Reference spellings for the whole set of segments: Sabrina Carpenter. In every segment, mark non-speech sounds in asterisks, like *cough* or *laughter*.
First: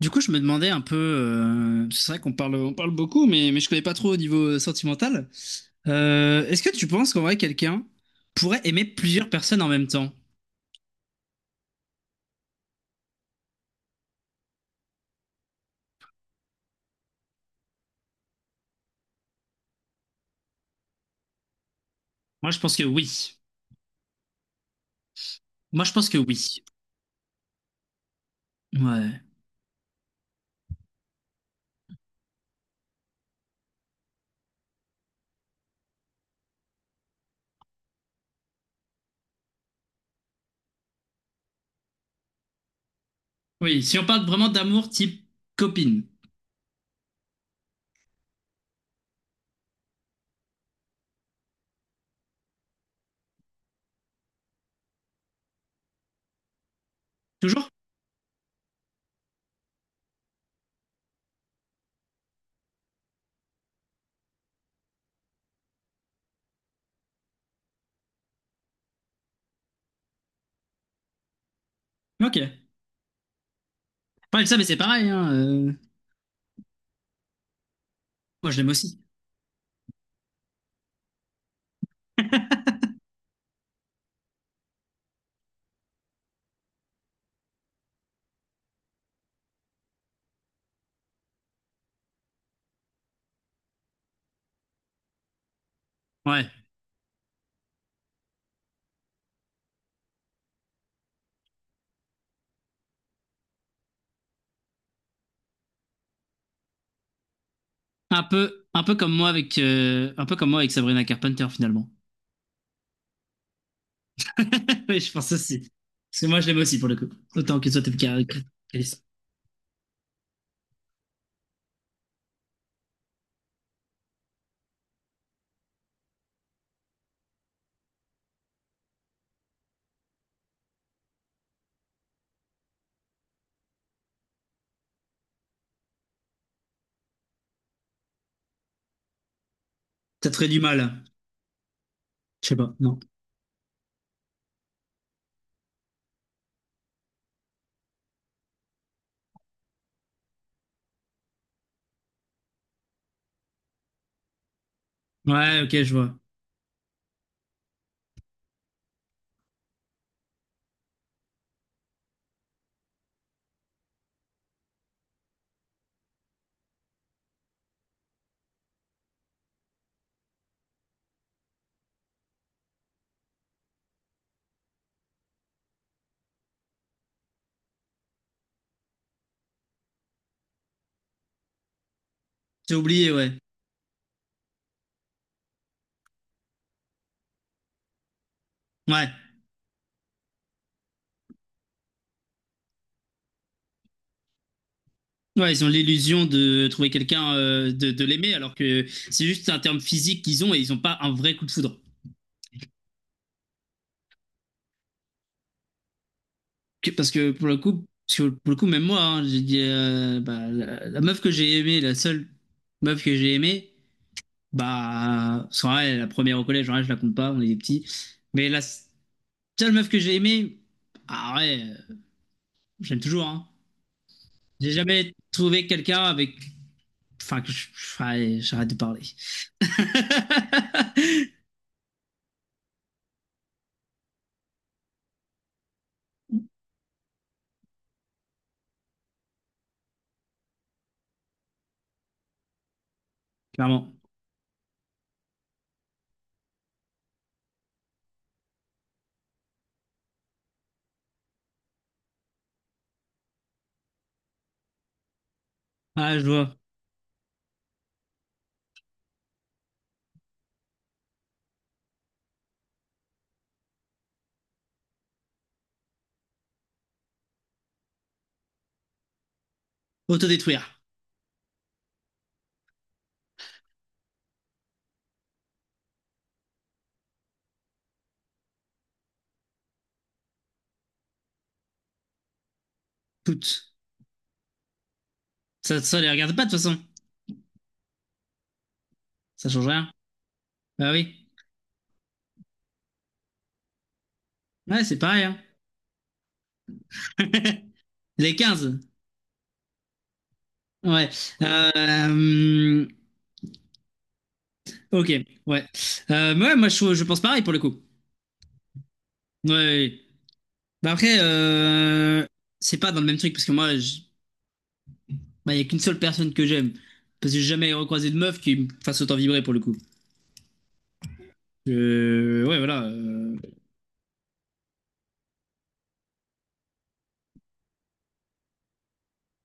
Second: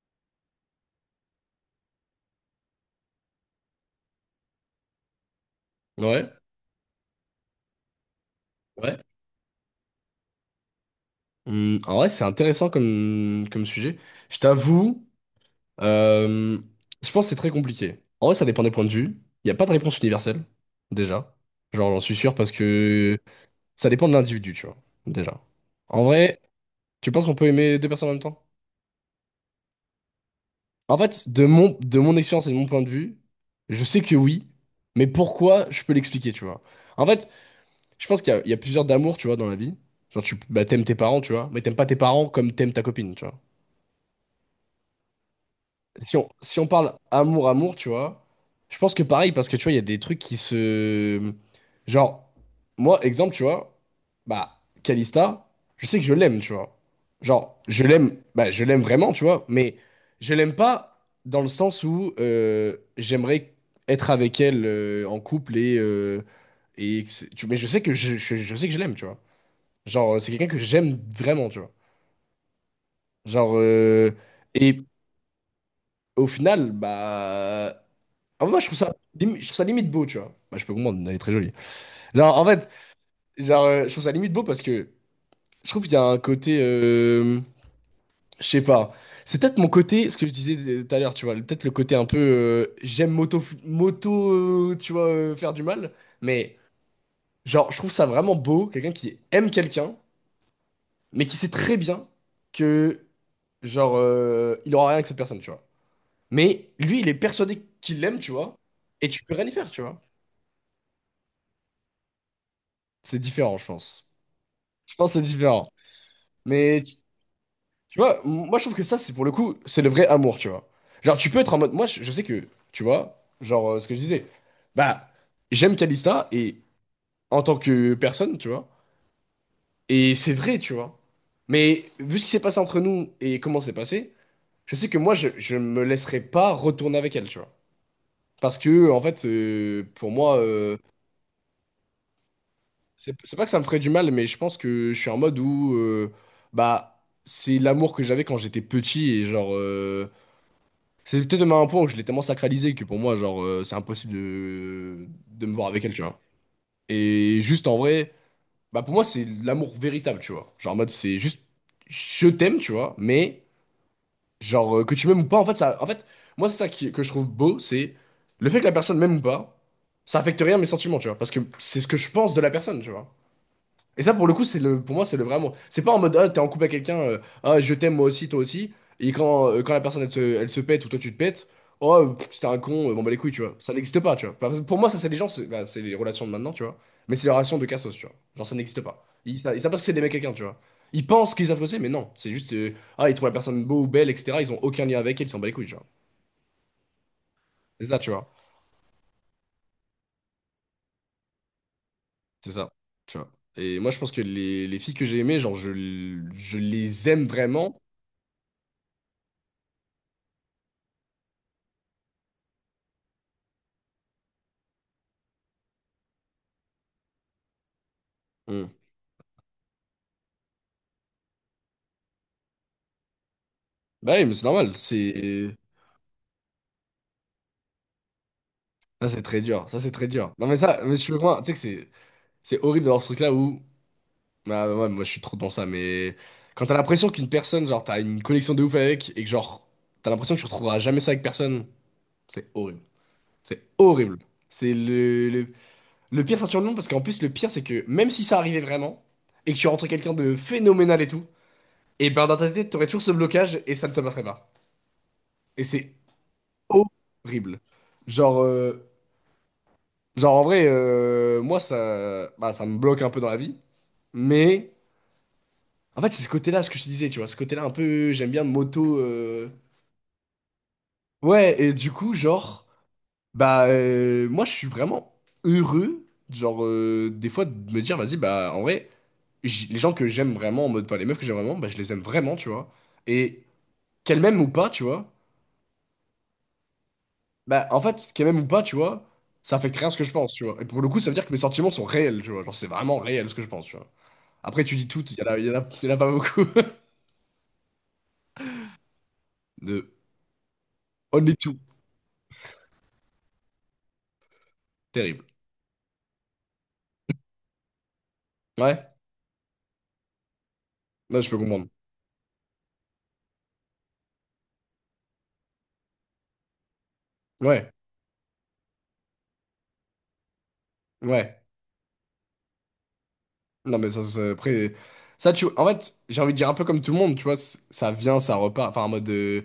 Du coup, je me demandais un peu, c'est vrai qu'on parle, on parle beaucoup, mais je connais pas trop au niveau sentimental. Ouais, Est-ce que tu penses qu'en vrai, quelqu'un pourrait aimer ouais. plusieurs personnes en même temps? En vrai, c'est intéressant comme sujet. Je t'avoue, euh, je pense que c'est très compliqué. En vrai, ça dépend des points de vue. Il n'y a pas de réponse universelle, déjà. Genre, j'en suis sûr Moi, parce je pense que que oui. ça dépend de l'individu, tu vois, déjà. Moi, je En pense que vrai, oui. tu penses qu'on peut aimer deux personnes en même temps? Ouais. En fait, de mon expérience et de mon point de vue, je sais que oui, mais pourquoi, je peux l'expliquer, tu vois. En fait, je pense qu'il y a plusieurs d'amour, tu vois, dans la vie. Genre, tu bah, t'aimes tes parents, tu vois, mais t'aimes pas tes parents comme t'aimes ta copine, tu vois. Oui, si on parle vraiment d'amour type copine. Si on parle amour-amour, tu vois, je pense que pareil, parce que tu vois, il y a des trucs qui se... Genre, moi, exemple, tu vois, bah, Calista, je sais que je l'aime, tu vois. Genre, Toujours? je l'aime, bah, je l'aime vraiment, tu vois, mais je l'aime pas dans le sens où j'aimerais être avec elle en couple et que mais je sais que je sais que je l'aime, tu vois. Genre, c'est quelqu'un que j'aime vraiment, tu vois. Ok. Genre, euh, Parle de ça, mais c'est et pareil, hein, au final, bah... Ah, moi, je moi, je l'aime trouve ça, aussi. Je trouve ça limite beau, tu vois. Bah, je peux comprendre, elle est très jolie. Genre, en fait, je trouve ça limite beau parce que je trouve qu'il y a un côté, je sais pas. C'est peut-être mon côté, ce que je disais tout à l'heure, tu vois. Peut-être le côté un peu, j'aime moto, moto, tu vois, faire du mal. Ouais. Mais, genre, je trouve ça vraiment beau, quelqu'un qui aime quelqu'un, mais qui sait très bien que, il aura rien avec cette personne, tu vois. Mais lui, il est persuadé qu'il l'aime, tu vois. Un peu Et comme tu moi peux rien y avec, faire, tu vois. Un peu comme moi avec Sabrina Carpenter, finalement. C'est différent, je pense. *laughs* Je Oui, je pense que c'est pense aussi. différent. Parce que moi, je l'aime aussi, Mais pour tu, le coup. Autant que toi, tu vois, moi je trouve que ça, efficace. c'est pour le coup, c'est le vrai amour, tu vois. Genre, tu peux être en mode. Moi, je sais que, tu vois, ce que je disais, bah, j'aime Kalista et en tant que personne, tu vois. Et c'est vrai, tu vois. Mais vu ce qui s'est passé entre nous et comment c'est passé, je sais que moi, je me laisserai pas retourner avec elle, tu vois. Parce que, en fait, pour T'as moi, très du mal. Je sais pas, non. c'est pas que ça me ferait du mal, mais je pense que je suis en mode où bah c'est l'amour que j'avais quand j'étais petit et c'est peut-être même un point où je l'ai tellement sacralisé que pour moi c'est impossible de me Ouais, voir ok, avec elle, je tu vois. vois. Et juste en vrai, bah pour moi c'est l'amour véritable, tu vois. Genre en mode c'est juste je t'aime, tu vois, mais que tu m'aimes ou pas, en fait ça en fait moi c'est que je trouve beau, c'est le fait que la personne m'aime ou pas, ça affecte rien à mes sentiments, tu vois, parce que c'est ce que je pense de la personne, tu vois. Et ça, pour le coup, c'est le, pour moi, c'est le vrai amour. C'est pas en mode, ah, t'es en couple avec quelqu'un, ah, je t'aime, moi aussi, toi aussi. Et quand, quand la personne, elle se pète ou toi, tu te pètes, oh, pff, c'était un J'ai con, bon, bah oublié, les couilles, ouais. tu vois. Ça n'existe pas, tu vois. Enfin, pour moi, ça, c'est les gens, c'est bah, c'est les relations de maintenant, tu vois. Mais c'est les relations de cassos, tu vois. Genre, ça n'existe pas. Ouais. Ils savent pas ce que c'est d'aimer quelqu'un, tu vois. Ils pensent qu'ils savent ce que c'est, mais non. C'est juste, ah, ils trouvent la personne beau ou belle, etc. Ils ont aucun lien avec elle, ils s'en battent Ouais, les ils couilles, ont tu vois. l'illusion de trouver quelqu'un, C'est ça, de tu vois. l'aimer, alors que c'est juste un terme physique qu'ils ont et ils n'ont pas un vrai coup de foudre. C'est ça, tu vois. Et moi, je pense que les filles que j'ai aimées, je Que- les Parce aime que pour le vraiment. coup, parce que pour le coup, même moi, hein, j'ai dit, bah, la meuf que j'ai aimée, la seule meuf que j'ai aimée, bah, parce qu'en vrai, la première au collège, en vrai, je la compte pas, on est des petits. Mais la Hmm, seule meuf que j'ai aimée, ah ouais, euh, j'aime toujours, hein. Bah oui, mais c'est J'ai normal. jamais C'est trouvé quelqu'un avec, enfin, enfin, j'arrête de parler. ça, c'est très dur. Ça, c'est très dur. Non, mais ça, mais je suis *laughs* loin. Tu sais que c'est horrible d'avoir ce truc-là où. Bah ouais, moi, je suis trop dans ça. Mais quand t'as l'impression qu'une personne, genre, t'as une connexion de ouf avec et que, genre, t'as l'impression que tu retrouveras jamais ça avec personne, c'est horrible. C'est Clairement. horrible. C'est le pire ceinture de nom parce qu'en plus, le pire, c'est que même si ça arrivait vraiment et que tu rentres quelqu'un de phénoménal et tout, et ben dans ta tête, t'aurais toujours ce blocage et ça ne se passerait pas. Et c'est Ah, je vois. horrible. Genre. euh, Genre, en vrai, moi, ça, bah, ça me bloque un peu dans la vie. Mais, en fait, c'est ce côté-là, ce que je te disais, tu vois. Ce côté-là, un peu, j'aime bien moto. Autodétruire. Ouais, et du coup, genre, bah, moi, je suis vraiment heureux, genre, des fois, de me dire, vas-y, bah, en vrai, les gens que j'aime vraiment, en mode, enfin, les meufs que j'aime vraiment, bah, je les aime vraiment, tu vois. Et Toutes. qu'elles m'aiment ou pas, tu vois. Ça les regarde pas de toute façon. Bah, en fait, qu'elles m'aiment ou pas, tu vois, Ça ça change affecte rien rien. à ce que je pense, tu vois. Et pour le Bah coup, ça veut oui. dire que mes sentiments sont réels, tu vois. Genre, c'est vraiment réel ce que je pense, tu vois. Après, tu Ouais, dis c'est toutes, pareil, hein. Il y en a pas beaucoup. *laughs* *laughs* Les 15. De Ouais. Only Two. Euh, ok. Terrible. Ouais. Ouais, moi, je pense pareil pour le coup. Ouais, Ouais, ouais, ouais. Bah après, là je peux comprendre. C'est pas dans le même truc parce que moi, il bah, y a qu'une seule personne que j'aime. Parce que j'ai Ouais, jamais recroisé de meuf qui me fasse autant vibrer pour le coup. ouais. Ouais, voilà. Non, mais après. Ça, tu. En fait, j'ai envie de dire un peu comme tout le monde, tu vois. Ça vient, ça repart. Enfin, en mode.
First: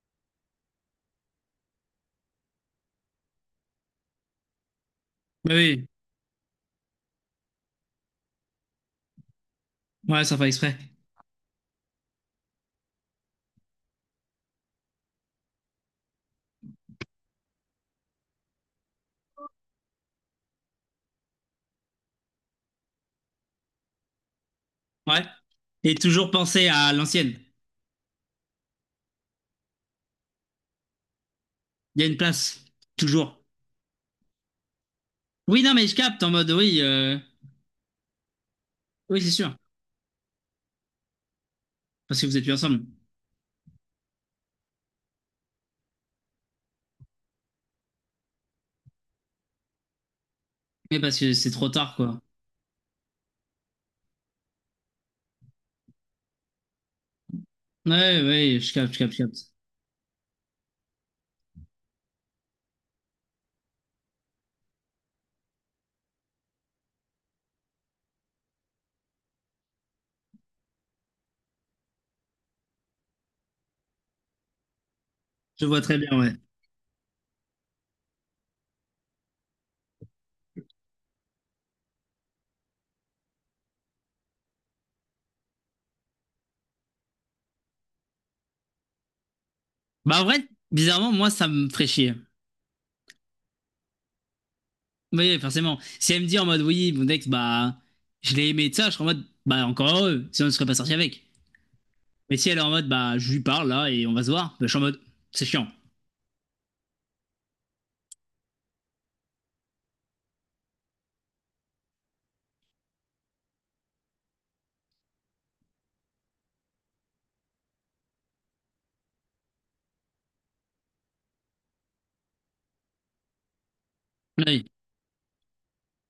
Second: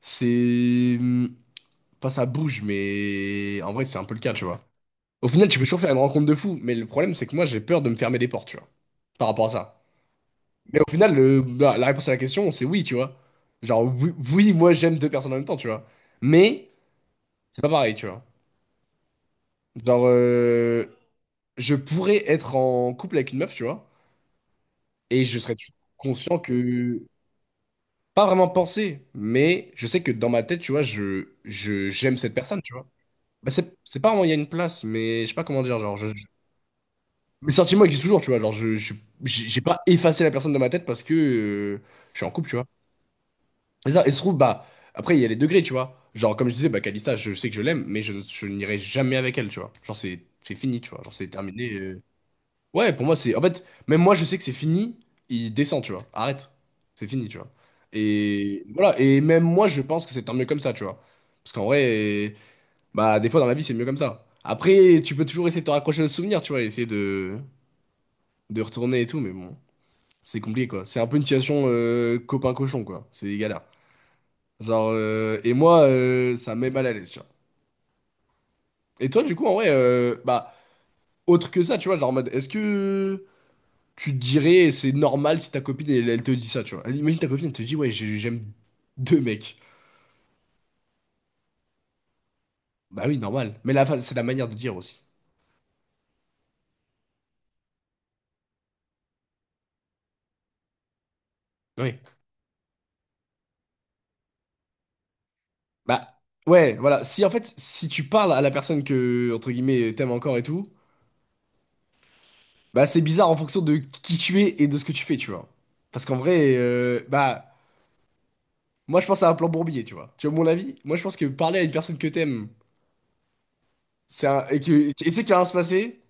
C'est. Pas ça bouge, mais. En vrai, c'est un peu le cas, tu vois. Au final, Bah tu peux toujours oui. faire une rencontre de fou, mais le problème, c'est que moi, j'ai peur de me fermer les portes, tu vois. Par rapport à ça. Ouais, ça fait exprès. Mais au final, la réponse à la question, c'est oui, tu vois. Genre, oui, oui, moi, j'aime deux personnes en même temps, tu vois. Mais, c'est pas pareil, tu vois. Genre, je pourrais être en couple avec une meuf, tu vois, Ouais. et je serais toujours Et toujours conscient penser à que... l'ancienne. Pas vraiment penser, mais je sais que dans ma tête, tu vois, Il y a une j'aime cette place. personne, tu vois. Toujours. Bah, c'est pas vraiment, il y a une place, mais je sais pas Oui, comment non, dire, mais je capte en mode oui, mes sentiments existent toujours, tu vois, oui, c'est j'ai sûr. j'ai pas effacé la personne de ma tête parce que je Parce que suis en vous êtes couple, plus tu vois. ensemble. Et ça, et se trouve, bah, après, il y a les degrés, tu vois. Genre, comme je disais, bah, Kalista, sais que je l'aime, mais je n'irai jamais avec elle, tu vois. Genre, c'est fini, tu Mais vois, genre, parce c'est que c'est trop terminé. tard, euh, quoi. Ouais, pour moi, c'est. En fait, même moi, je sais que c'est fini. Il descend, tu vois. Arrête. C'est fini, tu vois. Ouais, ouais, Et je capte, je voilà. capte, je Et même capte. moi, je pense que c'est tant mieux comme ça, tu vois. Parce qu'en vrai, bah, des fois, dans la vie, c'est mieux comme ça. Après, tu peux toujours essayer de te raccrocher au souvenir, tu vois, de retourner et tout, mais bon, c'est compliqué, quoi. C'est un peu une situation copain-cochon, quoi. C'est galère. Et Je vois moi, très bien, ouais. Ça me met mal à l'aise, tu vois. Et toi, du coup, en vrai, bah, autre que ça, tu vois, genre en mode, est-ce que. Tu te dirais, c'est normal si ta copine, elle te dit ça, tu vois. Imagine ta copine, elle te dit, ouais, j'aime deux mecs. Bah, en vrai, bizarrement, moi, ça me ferait chier. Bah oui, normal. Mais la, c'est la manière de dire aussi. Oui, forcément. Si elle me dit en mode oui, mon ex, bah, je l'ai aimé de ça, je serais en mode bah, encore heureux. Sinon, je serais pas sorti avec. Oui. Mais si elle est en mode bah, je lui parle là et on va se voir, bah, je suis en mode c'est chiant. Bah, ouais, voilà. Si, en fait, si tu parles à la personne que, entre guillemets, t'aimes encore et tout, bah c'est bizarre en fonction de qui tu es et de ce que tu fais, tu vois. Parce qu'en vrai, bah, moi, je pense à un plan bourbier, tu vois. Tu vois, mon avis, moi, je pense que parler à une personne que t'aimes, c'est un, et Oui. que, et tu sais qu'il va rien se passer,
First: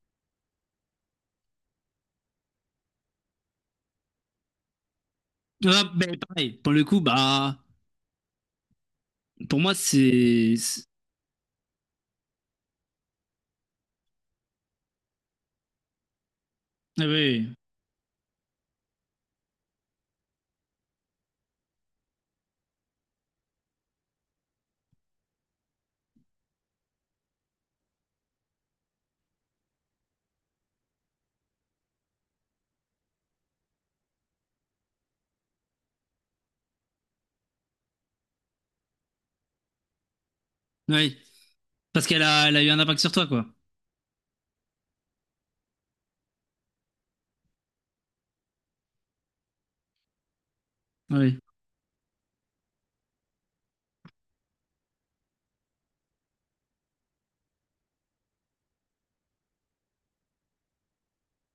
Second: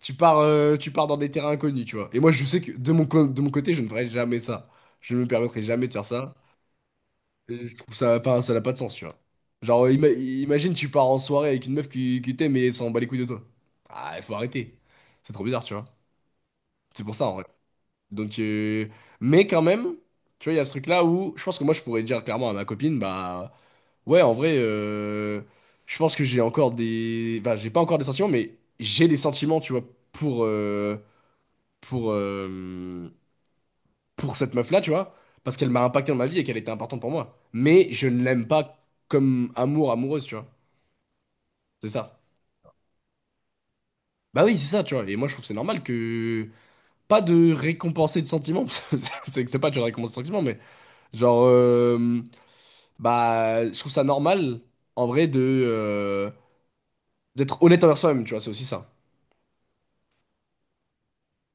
tu pars, tu pars dans des terrains inconnus, tu vois. Et moi, je sais que de mon côté, je ne ferai jamais ça. Je ne me permettrai Ouais, jamais de faire bah, ça. pareil. Pour le coup, bah, Et je trouve ça pas, ça n'a pas de sens, tu vois. pour moi, Genre, c'est. imagine, tu pars en soirée avec une meuf qui t'aime et elle s'en bat les couilles de toi. Ah, il faut arrêter. C'est trop bizarre, tu vois. Ah C'est oui, pour ça, en vrai. oui. Donc, mais quand même, tu vois, il y a ce truc-là où je pense que moi, je pourrais dire clairement à ma copine, bah, ouais, en vrai, je pense que j'ai encore des. Enfin, j'ai pas encore des sentiments, mais j'ai des sentiments, tu vois, pour. euh, pour, euh, pour cette meuf-là, tu vois, parce qu'elle m'a impacté dans ma vie et qu'elle était importante pour moi. Mais je ne l'aime pas comme amour, amoureuse, tu vois. Oui. C'est Parce ça. qu'elle a, elle a eu un impact sur toi, quoi. Bah oui, c'est ça, tu vois. Et moi, je trouve que c'est normal que... Pas de récompenser de sentiments, *laughs* parce que c'est pas de récompenser de sentiments, mais Ah oui. genre... euh, bah, je trouve ça normal, en vrai, de... euh, d'être honnête envers soi-même, tu vois, c'est aussi ça.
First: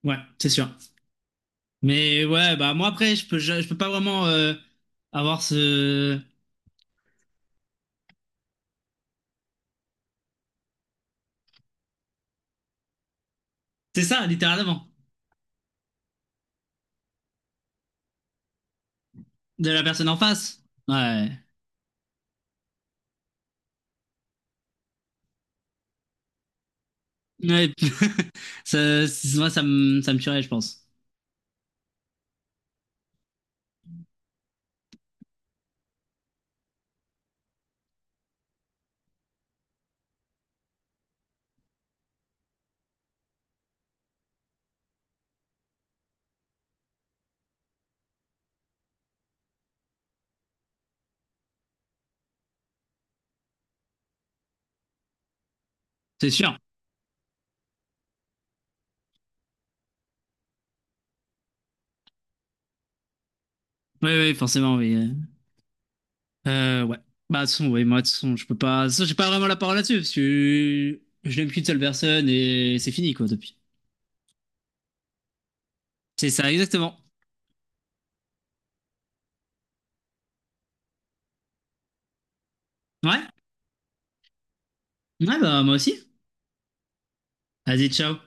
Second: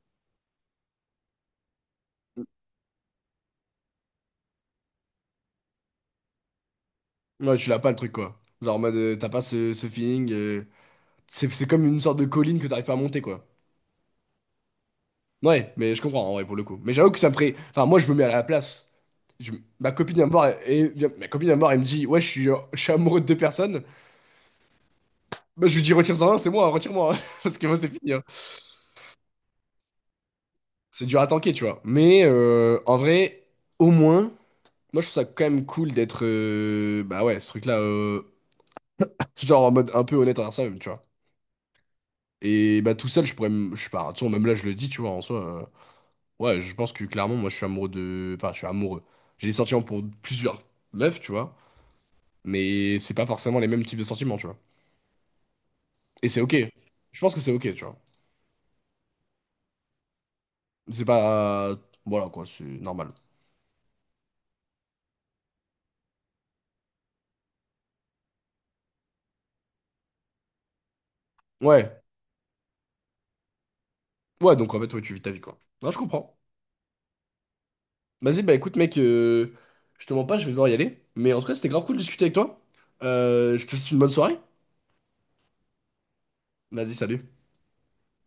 Ouais, c'est sûr. Mais ouais, bah moi après, je peux, je peux pas vraiment avoir ce. Ouais, tu l'as pas le truc, quoi. Genre en mode, t'as pas ce feeling... c'est comme une sorte de colline que t'arrives pas à monter, quoi. C'est ça, littéralement, Ouais, mais je comprends, en vrai, pour le coup. Mais j'avoue que ça me ferait... Enfin, moi, je me mets à la place. Je- de la Ma personne copine en vient me voir, face. Ma Ouais. copine vient me voir, elle me dit, ouais, je suis amoureux de deux personnes. Bah, je lui dis, retire-en un, c'est moi, retire-moi, hein. *laughs* Parce que Ouais. moi, c'est *laughs* fini, hein. Ça, c'est- moi, ça me tuerait, je pense. C'est dur à tanker, tu vois. Mais en vrai, au moins, moi, je trouve ça quand même cool d'être... Bah ouais, ce truc-là, genre en mode un peu honnête envers soi-même, tu vois. Et bah tout seul, je Je sais pas, hein, tu vois, même là, je le dis, tu vois, en soi... Ouais, je pense que clairement, moi, je suis amoureux de. Enfin, je suis amoureux. J'ai des sentiments pour plusieurs meufs, tu vois. Mais c'est pas forcément les mêmes types de sentiments, tu vois. Et C'est c'est ok. sûr. Je pense que c'est ok, tu vois. C'est pas. Voilà, quoi, c'est normal. Oui, oui, forcément, oui. Ouais. Bah, de toute façon, oui, moi, de toute façon, je peux pas. De toute façon, j'ai pas vraiment la parole là-dessus, parce que je n'aime qu'une seule Ouais. personne et c'est fini, quoi, depuis. Ouais, donc en fait, ouais, tu vis ta vie, quoi. Non, je C'est comprends. ça, exactement. Vas-y, bah écoute, mec, je te mens pas, je vais devoir y aller. Mais en tout cas, c'était grave cool de discuter avec toi. Ouais. Je te souhaite une bonne soirée. Ouais, bah, moi aussi. Vas-y, salut. Vas-y, ciao.